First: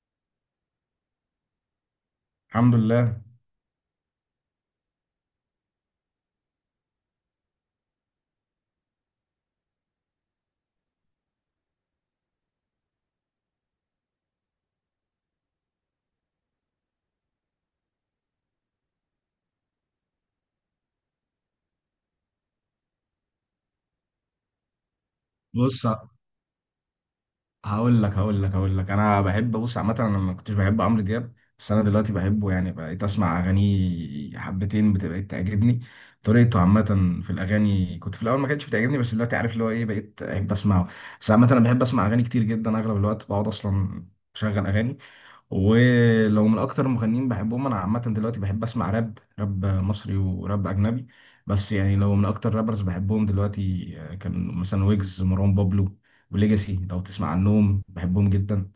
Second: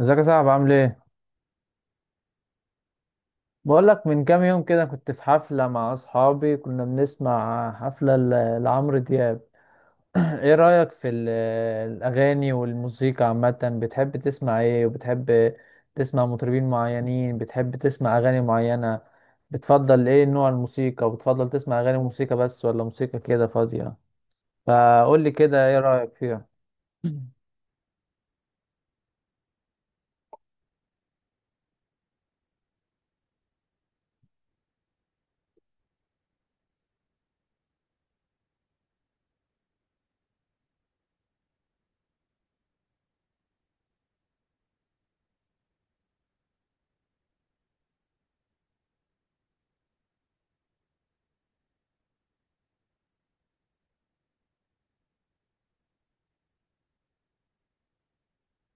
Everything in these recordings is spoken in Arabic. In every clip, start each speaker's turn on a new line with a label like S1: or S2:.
S1: ازيك يا صاحبي، عامل ايه؟
S2: الحمد لله.
S1: بقول لك، من كام يوم كده كنت في حفلة مع اصحابي، كنا بنسمع حفلة لعمرو دياب. ايه رأيك في الاغاني والموسيقى عامة؟ بتحب تسمع ايه؟ وبتحب تسمع مطربين معينين؟ بتحب تسمع اغاني معينة؟ بتفضل ايه نوع الموسيقى؟ وبتفضل تسمع اغاني موسيقى بس ولا موسيقى كده فاضية؟ فقول لي كده ايه
S2: بص،
S1: رأيك فيها؟
S2: هقول لك، انا بحب. بص، عامه انا ما كنتش بحب عمرو دياب، بس انا دلوقتي بحبه، يعني بقيت اسمع اغانيه حبتين بتبقى تعجبني. طريقته عامه في الاغاني كنت في الاول ما كانتش بتعجبني، بس دلوقتي عارف اللي هو ايه، بقيت احب اسمعه. بس عامه انا بحب اسمع اغاني كتير جدا، اغلب الوقت بقعد اصلا اشغل اغاني. ولو من اكتر المغنيين بحبهم انا عامه، دلوقتي بحب اسمع راب، راب مصري وراب اجنبي. بس يعني لو من اكتر رابرز بحبهم دلوقتي كان مثلا ويجز، مروان بابلو، وليجاسي، لو تسمع عنهم، بحبهم جدا.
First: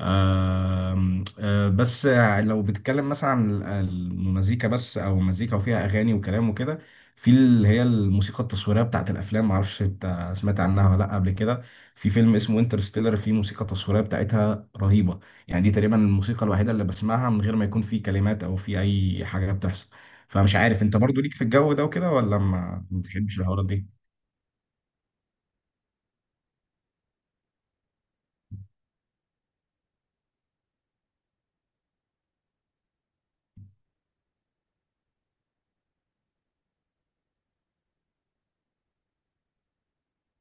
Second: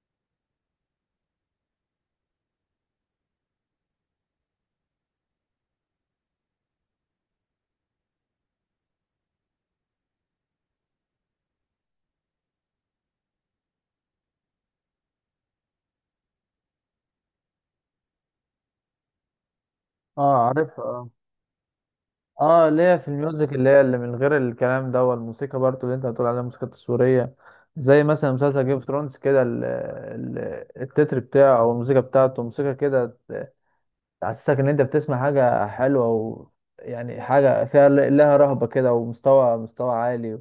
S2: آم، آه، بس لو بتتكلم مثلا عن المزيكا بس، او مزيكا وفيها اغاني وكلام وكده، في اللي هي الموسيقى التصويريه بتاعت الافلام. معرفش انت سمعت عنها ولا لا قبل كده. في فيلم اسمه انترستيلر، في موسيقى تصويريه بتاعتها رهيبه. يعني دي تقريبا الموسيقى الوحيده اللي بسمعها من غير ما يكون في كلمات او في اي حاجه بتحصل.
S1: اه،
S2: فمش
S1: عارف.
S2: عارف انت برضو ليك في الجو ده وكده، ولا
S1: اه،
S2: ما
S1: ليا
S2: ما
S1: في
S2: بتحبش
S1: الميوزك
S2: الحوارات
S1: اللي هي
S2: دي.
S1: اللي من غير الكلام ده، والموسيقى برضو اللي انت بتقول عليها الموسيقى التصويرية. زي مثلا مسلسل جيم اوف ثرونز كده، التتر بتاعه او الموسيقى بتاعته موسيقى كده تحسسك ان انت بتسمع حاجة حلوة، و يعني حاجة فيها لها رهبة كده، ومستوى مستوى عالي.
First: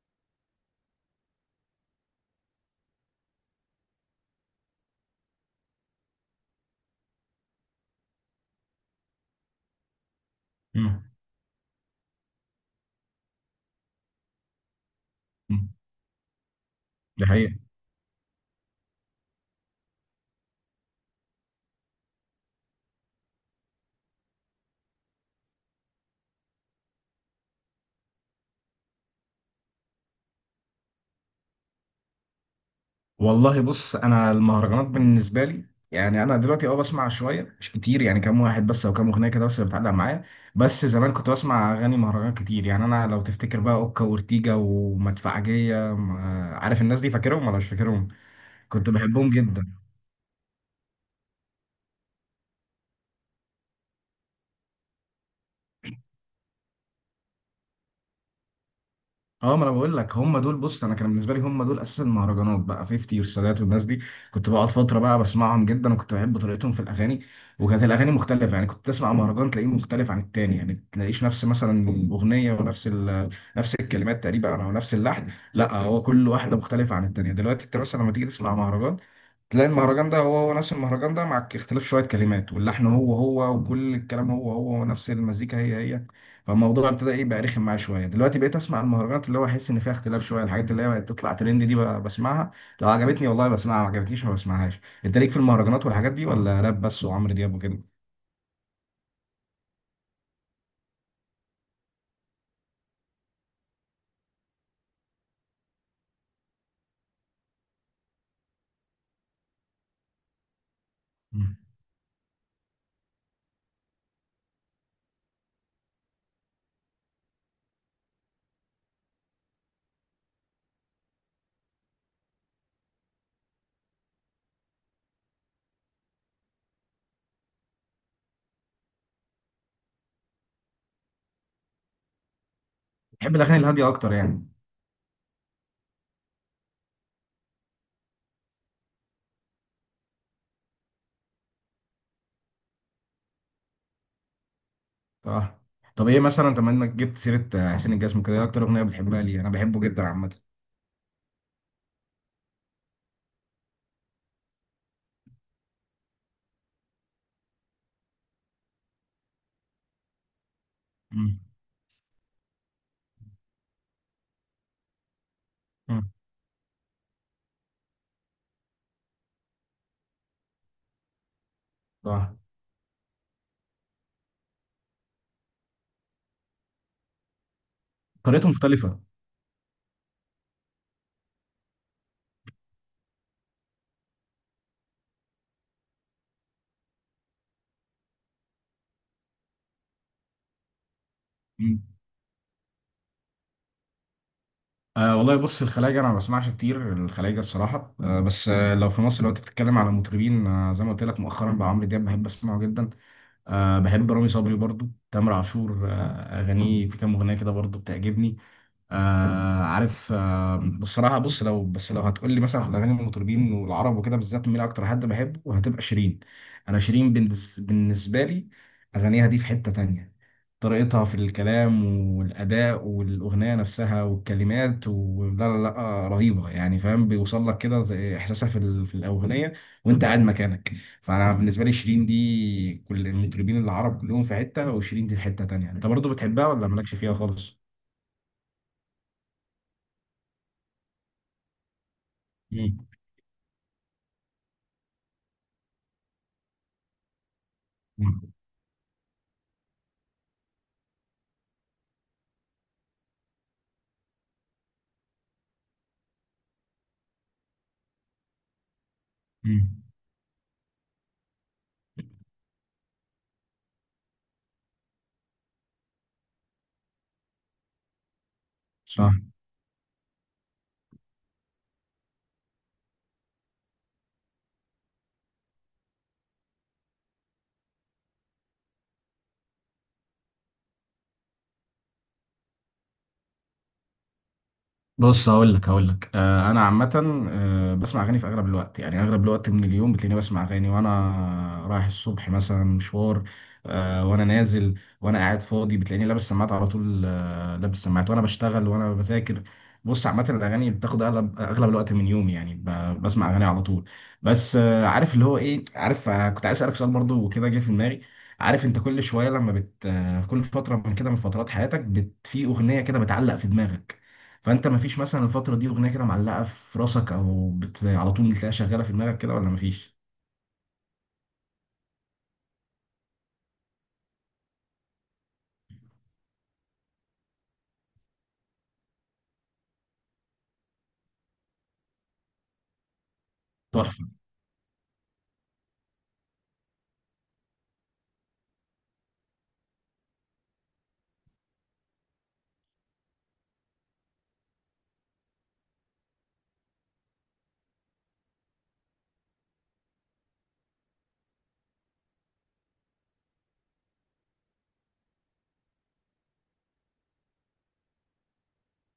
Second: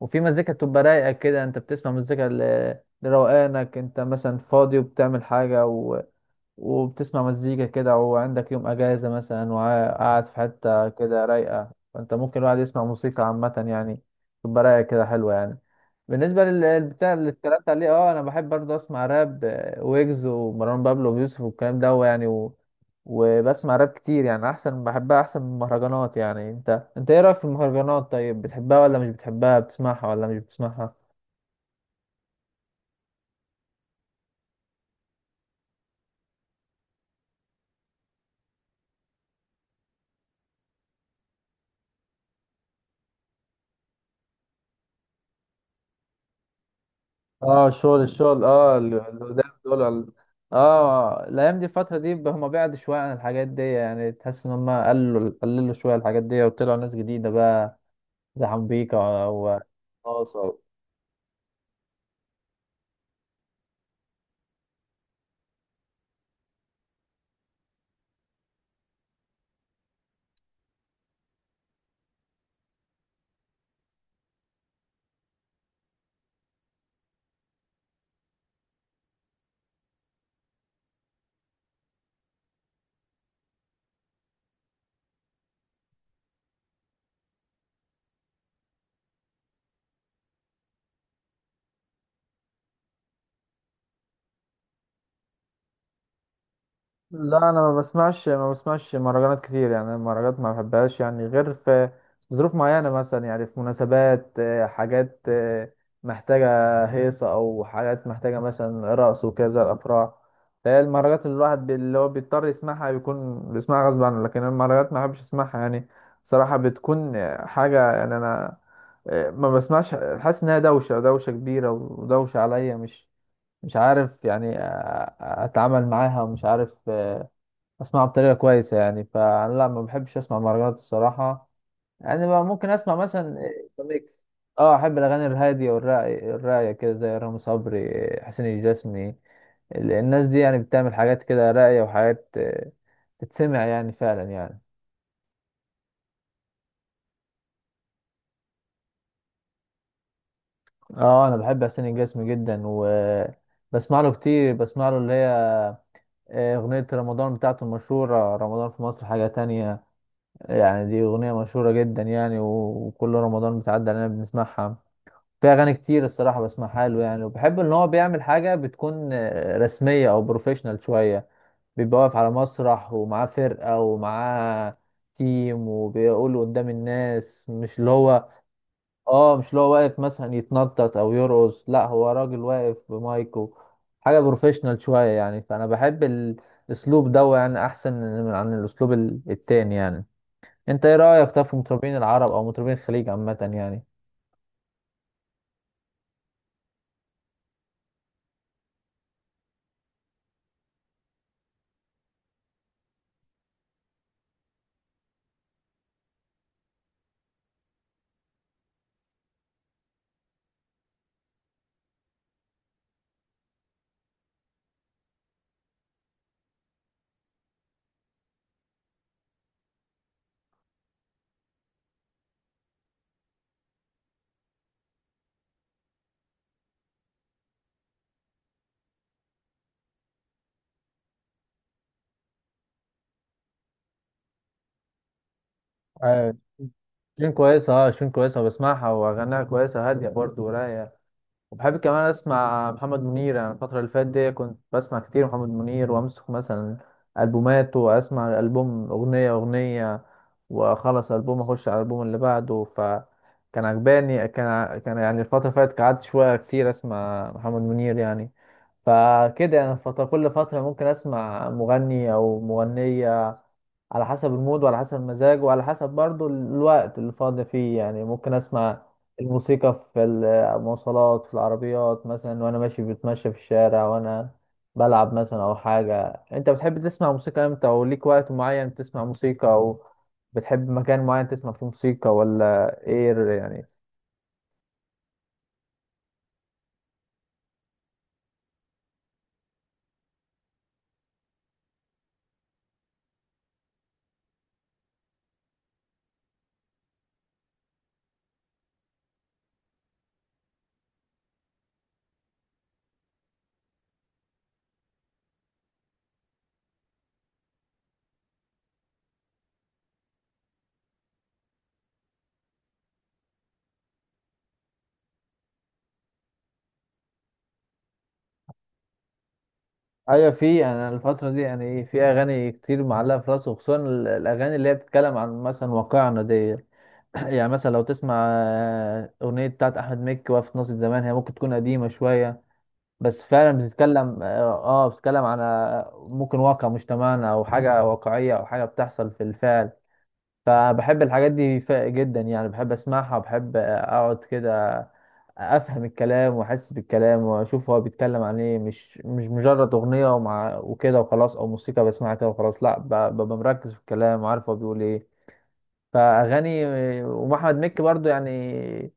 S1: وفي مزيكا بتبقى رايقة كده، انت بتسمع مزيكا لروقانك، انت مثلا فاضي وبتعمل حاجة، وبتسمع مزيكا كده وعندك يوم اجازة مثلا وقاعد في حتة
S2: مم.
S1: كده رايقة، فانت ممكن الواحد يسمع موسيقى عامة يعني، تبقى رايقة كده حلوة يعني.
S2: مم.
S1: بالنسبة للبتاع
S2: ده
S1: اللي
S2: حقيقة.
S1: اتكلمت عليه، اه انا بحب برضه اسمع راب، ويجز ومروان بابلو ويوسف والكلام ده يعني وبسمع راب كتير يعني، احسن بحبها احسن من المهرجانات يعني. انت ايه رأيك في المهرجانات؟ طيب، بتحبها ولا مش بتحبها؟ بتسمعها ولا مش بتسمعها؟
S2: والله بص، انا المهرجانات بالنسبه لي، يعني انا دلوقتي اه بسمع شويه مش كتير، يعني كام واحد بس او كام اغنيه كده بس اللي بتعلق معايا. بس زمان كنت بسمع اغاني مهرجان كتير، يعني انا لو تفتكر بقى اوكا وارتيجا ومدفعجيه، عارف الناس دي، فاكرهم ولا مش
S1: اه، الشغل
S2: فاكرهم؟
S1: الشغل، اه
S2: كنت بحبهم
S1: ده
S2: جدا.
S1: دول اه، الايام دي الفتره دي هم بعد شويه عن الحاجات دي يعني، تحس ان هم قللوا قللوا شويه الحاجات دي وطلعوا ناس جديده بقى، زي حنبيكا او
S2: اه، ما انا بقول لك
S1: أو
S2: هم
S1: ناصر.
S2: دول. بص انا كان بالنسبه لي هم دول اساس المهرجانات بقى، 50 والسادات والناس دي. كنت بقعد فتره بقى بسمعهم جدا، وكنت بحب طريقتهم في الاغاني. وكانت الاغاني مختلفه، يعني كنت تسمع مهرجان تلاقيه مختلف عن التاني، يعني ما تلاقيش نفس مثلا الاغنيه ونفس نفس الكلمات تقريبا او نفس اللحن. لا، هو كل واحده مختلفه عن التانيه. دلوقتي انت مثلا لما تيجي تسمع مهرجان تلاقي المهرجان ده هو هو نفس المهرجان ده، مع اختلاف شوية كلمات، واللحن هو هو، وكل الكلام هو هو، ونفس المزيكا هي هي. فالموضوع ابتدى ايه بقى، رخم معايا شوية. دلوقتي بقيت اسمع المهرجانات اللي هو احس ان فيها اختلاف شوية، الحاجات اللي هي بقت تطلع ترند دي بسمعها. لو عجبتني والله بسمعها، ما عجبتنيش ما بسمعهاش. انت ليك في المهرجانات والحاجات دي ولا راب بس وعمرو
S1: لا،
S2: دياب
S1: انا ما
S2: وكده؟
S1: بسمعش ما بسمعش مهرجانات كتير يعني. أنا المهرجانات ما بحبهاش يعني، غير في ظروف معينة مثلا، يعني في مناسبات حاجات محتاجة هيصة، او حاجات محتاجة مثلا رقص وكذا الافراح. فهي المهرجانات اللي
S2: مم.
S1: الواحد اللي هو بيضطر يسمعها بيكون بيسمعها غصب عنه، لكن المهرجانات ما بحبش اسمعها يعني. صراحة بتكون حاجة يعني. انا ما بسمعش، حاسس انها دوشة دوشة كبيرة ودوشة عليا. مش عارف يعني اتعامل معاها، ومش عارف اسمعه بطريقه كويسه يعني. فانا لا، ما بحبش اسمع مهرجانات الصراحه. يعني ما ممكن اسمع
S2: بحب
S1: مثلا
S2: الاغاني الهادية اكتر
S1: ميكس.
S2: يعني.
S1: اه، احب الاغاني الهاديه والراقيه الراقيه كده، زي رامي صبري حسين الجسمي. الناس دي يعني بتعمل حاجات كده راقيه، وحاجات تتسمع يعني فعلا يعني.
S2: اه. طب ايه مثلا، طب ما انك جبت سيرة حسين الجسمي كده، ايه اكتر اغنية بتحبها؟ ليه انا بحبه جدا عامة.
S1: اه، انا بحب حسين الجسمي جدا، و بسمع له كتير. بسمع له اللي هي أغنية رمضان بتاعته المشهورة، رمضان في مصر حاجة تانية. يعني دي أغنية
S2: مم.
S1: مشهورة جدا يعني، وكل رمضان بتعدي علينا بنسمعها. في اغاني كتير
S2: مم.
S1: الصراحه بسمعها له يعني، وبحب ان هو بيعمل حاجه بتكون رسميه او بروفيشنال شويه. بيبقى واقف على
S2: اه.
S1: مسرح ومعاه فرقه ومعاه تيم، وبيقول قدام الناس، مش اللي هو
S2: طريقته مختلفة.
S1: اه مش اللي هو واقف مثلا يتنطط او يرقص. لا، هو راجل واقف بمايكو حاجه بروفيشنال شويه يعني. فانا بحب الاسلوب ده يعني احسن من عن الاسلوب التاني يعني. انت ايه رايك طب في مطربين العرب او مطربين الخليج عامه يعني؟
S2: أه والله بص، الخلايجة أنا ما بسمعش كتير الخلايجة الصراحة، أه بس أه لو في مصر، لو أنت بتتكلم على مطربين أه، زي ما قلت لك مؤخرا بقى، عمرو دياب بحب أسمعه جدا. أه بحب رامي صبري برضو، تامر عاشور أه أغانيه في كام أغنية كده برضو بتعجبني. آه عارف. آه بصراحه بص، لو بس لو هتقول لي مثلا في الاغاني المطربين والعرب وكده بالذات مين اكتر حد بحبه، هتبقى شيرين. انا شيرين بالنسبه لي، اغانيها دي في حته تانية. طريقتها في الكلام والاداء والاغنيه نفسها والكلمات، ولا لا لا رهيبه يعني، فاهم بيوصل لك كده زي احساسها في الاغنيه وانت قاعد مكانك. فانا بالنسبه لي شيرين دي، كل المطربين العرب كلهم في حته، وشيرين دي في حته تانية. انت برضو بتحبها ولا مالكش فيها
S1: شين
S2: خالص؟
S1: كويسة اه شين كويسة بسمعها وأغانيها كويسة هادية برضه ورايقة. وبحب كمان أسمع محمد منير يعني. الفترة اللي فاتت دي كنت بسمع كتير محمد منير، وأمسك مثلا ألبوماته وأسمع
S2: مم.
S1: الألبوم أغنية أغنية، وأخلص ألبوم أخش على الألبوم اللي بعده، فكان عجباني. كان يعني الفترة اللي فاتت قعدت شوية كتير أسمع محمد منير يعني. فكده يعني،
S2: مم.
S1: كل فترة ممكن أسمع مغني أو مغنية على حسب المود وعلى حسب المزاج وعلى حسب برضو الوقت اللي فاضي فيه يعني. ممكن أسمع
S2: صح.
S1: الموسيقى في المواصلات في العربيات مثلا، وأنا ماشي بتمشى في الشارع، وأنا بلعب مثلا أو حاجة. أنت بتحب تسمع موسيقى إمتى؟ أو ليك وقت معين تسمع موسيقى؟ أو بتحب مكان معين تسمع فيه موسيقى ولا إيه يعني؟
S2: بص هقول لك، انا عامه، بسمع اغاني في اغلب الوقت، يعني اغلب الوقت من اليوم بتلاقيني بسمع اغاني، وانا رايح الصبح مثلا مشوار، وانا نازل، وانا قاعد فاضي بتلاقيني لابس سماعات على طول. لابس سماعات وانا بشتغل وانا بذاكر. بص عامه الاغاني بتاخد اغلب اغلب الوقت من يومي، يعني بسمع اغاني على طول. بس عارف اللي هو ايه، عارف كنت عايز اسالك سؤال برضو وكده جه في دماغي. عارف انت كل شويه لما بت آه، كل فتره من كده، من فترات حياتك في اغنيه كده بتعلق في دماغك. فانت مفيش مثلا الفتره دي اغنيه كده معلقه في راسك، او على طول بتلاقيها شغاله في دماغك كده، ولا مفيش؟
S1: ايوه، في، انا الفتره دي يعني ايه في اغاني كتير معلقه في راسي، وخصوصا الاغاني اللي هي بتتكلم عن مثلا واقعنا دي. يعني مثلا لو تسمع اغنيه بتاعت احمد مكي وقفت ناصية زمان، هي ممكن تكون قديمه شويه، بس فعلا
S2: لا تحفه.
S1: بتتكلم عن ممكن واقع مجتمعنا، او حاجه واقعيه، او حاجه بتحصل في الفعل. فبحب الحاجات دي جدا يعني، بحب اسمعها وبحب اقعد كده افهم الكلام واحس بالكلام واشوف هو بيتكلم عن ايه. مش مجرد اغنيه ومع وكده وخلاص، او موسيقى بسمعها كده وخلاص. لا، ببقى مركز في الكلام وعارف هو بيقول ايه. فاغاني ومحمد مكي برضو يعني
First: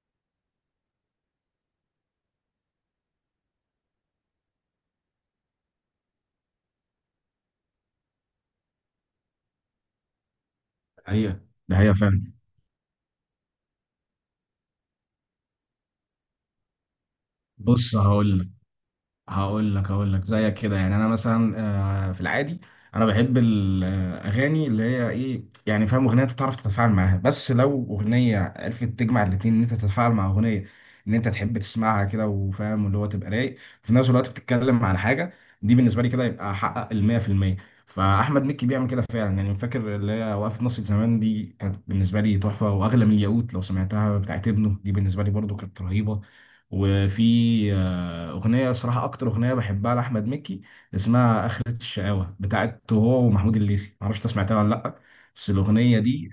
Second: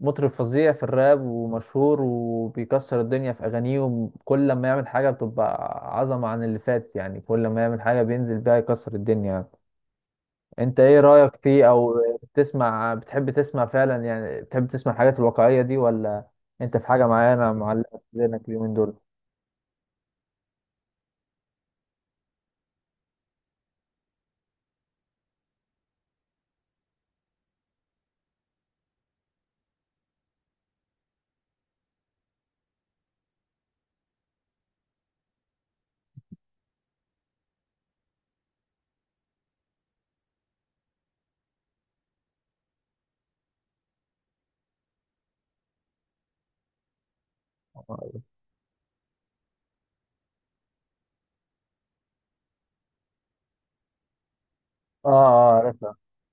S1: مطرب فظيع في الراب، ومشهور وبيكسر الدنيا في اغانيه. وكل لما يعمل حاجه بتبقى عظمه عن اللي فاتت يعني، كل لما يعمل حاجه بينزل بيها يكسر الدنيا. انت ايه رأيك
S2: هي
S1: فيه؟
S2: ده هي
S1: او
S2: فعلا.
S1: بتحب تسمع فعلا يعني؟ بتحب تسمع الحاجات الواقعية دي، ولا انت في حاجة معينة
S2: بص
S1: معلقة في
S2: هقول
S1: ذهنك
S2: لك
S1: اليومين دول؟
S2: هقول لك هقول لك زيك كده يعني، انا مثلا في العادي انا بحب الاغاني اللي هي ايه، يعني فاهم اغنيه انت تعرف تتفاعل معاها، بس لو اغنيه عرفت تجمع الاتنين، ان انت تتفاعل مع اغنيه، ان انت تحب تسمعها كده وفاهم اللي هو تبقى رايق في نفس الوقت بتتكلم عن حاجه، دي بالنسبه لي كده يبقى حقق ال 100%. فاحمد مكي بيعمل كده فعلا يعني، فاكر اللي هي وقفه نص زمان دي كانت بالنسبه لي تحفه واغلى من الياقوت. لو سمعتها بتاعت ابنه دي بالنسبه لي برضو كانت رهيبه. وفي
S1: اه،
S2: أغنية صراحة أكتر أغنية بحبها لأحمد مكي اسمها آخرة الشقاوة بتاعته هو ومحمود الليثي، معرفش أنت سمعتها ولا لأ. بس
S1: اه، عارفها.
S2: الأغنية دي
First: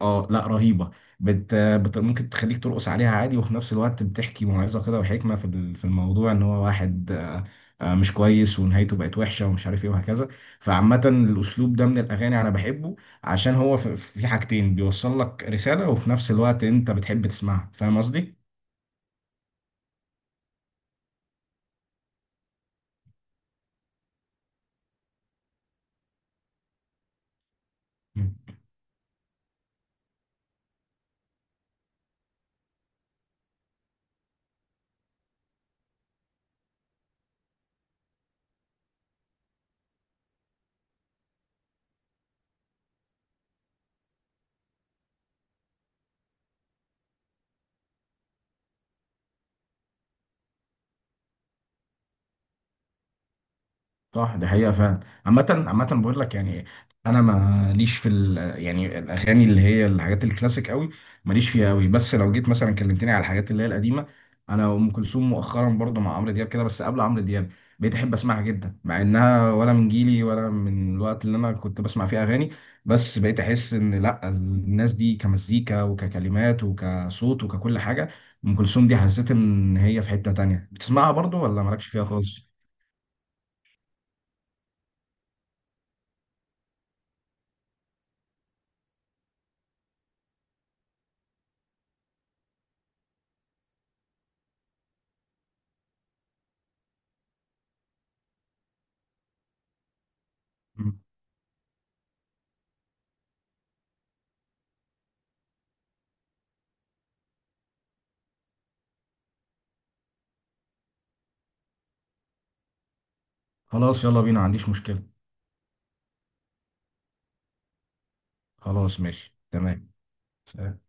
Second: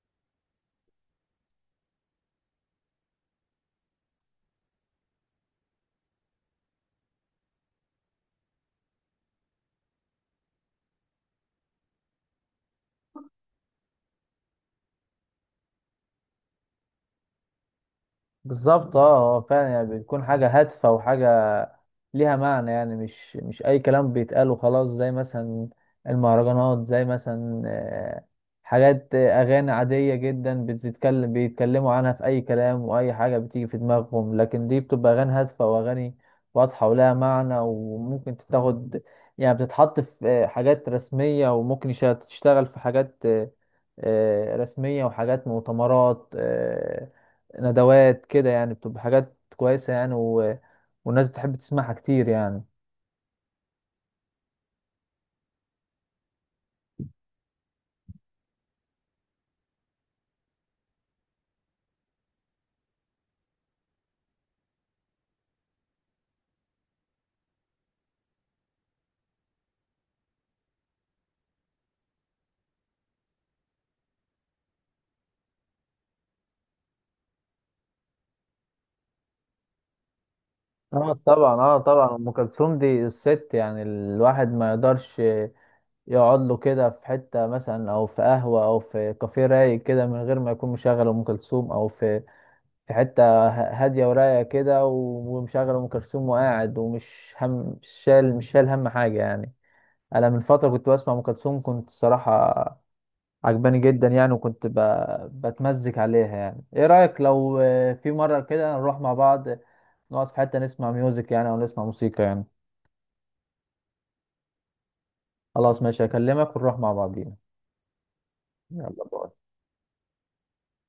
S2: آه لأ رهيبة. ممكن تخليك ترقص عليها عادي، وفي نفس الوقت بتحكي موعظة كده وحكمة في الموضوع، إن هو واحد مش كويس ونهايته بقت وحشة ومش عارف إيه وهكذا. فعامة الأسلوب ده من الأغاني أنا بحبه، عشان هو في حاجتين، بيوصل لك رسالة وفي نفس الوقت أنت بتحب تسمعها. فاهم قصدي؟
S1: بالظبط، اه، هو فعلا يعني بتكون حاجة هادفة وحاجة ليها معنى يعني. مش اي كلام بيتقال وخلاص، زي مثلا المهرجانات، زي مثلا حاجات اغاني عادية جدا، بيتكلموا عنها في اي كلام واي حاجة بتيجي في دماغهم. لكن دي بتبقى اغاني هادفة واغاني واضحة ولها معنى، وممكن تتاخد يعني بتتحط في حاجات رسمية، وممكن تشتغل في حاجات رسمية وحاجات مؤتمرات ندوات كده يعني. بتبقى حاجات كويسة يعني، والناس بتحب تسمعها كتير يعني.
S2: صح دي حقيقة فعلا. عامة عامة بقول لك يعني، أنا ماليش في ال، يعني الأغاني اللي هي الحاجات الكلاسيك قوي ماليش فيها قوي. بس لو جيت مثلا كلمتني على الحاجات اللي هي القديمة، أنا أم كلثوم مؤخرا برضه مع عمرو دياب كده، بس قبل عمرو دياب بقيت أحب أسمعها جدا، مع إنها ولا من جيلي ولا من الوقت اللي أنا كنت بسمع فيه أغاني. بس بقيت أحس إن لأ، الناس دي كمزيكا وككلمات وكصوت وككل حاجة أم كلثوم دي، حسيت إن هي في حتة تانية.
S1: اه،
S2: بتسمعها برضه
S1: طبعا،
S2: ولا
S1: اه،
S2: مالكش فيها
S1: طبعا، ام
S2: خالص؟
S1: كلثوم دي الست. يعني الواحد ما يقدرش يقعد له كده في حته مثلا، او في قهوه، او في كافيه رايق كده من غير ما يكون مشغل ام كلثوم، او في حته هاديه ورايقه كده، ومشغل ام كلثوم وقاعد، ومش هم مش شال هم حاجه يعني. انا من فتره كنت بسمع ام كلثوم، كنت الصراحه عجباني جدا يعني، وكنت بتمزج عليها يعني. ايه رايك لو في مره كده نروح مع بعض، نقعد في حتة نسمع ميوزك يعني، أو نسمع موسيقى يعني؟
S2: خلاص يلا بينا، ما عنديش مشكلة.
S1: خلاص، ماشي، أكلمك ونروح مع بعضينا.
S2: خلاص
S1: يلا، باي.
S2: ماشي تمام. سلام.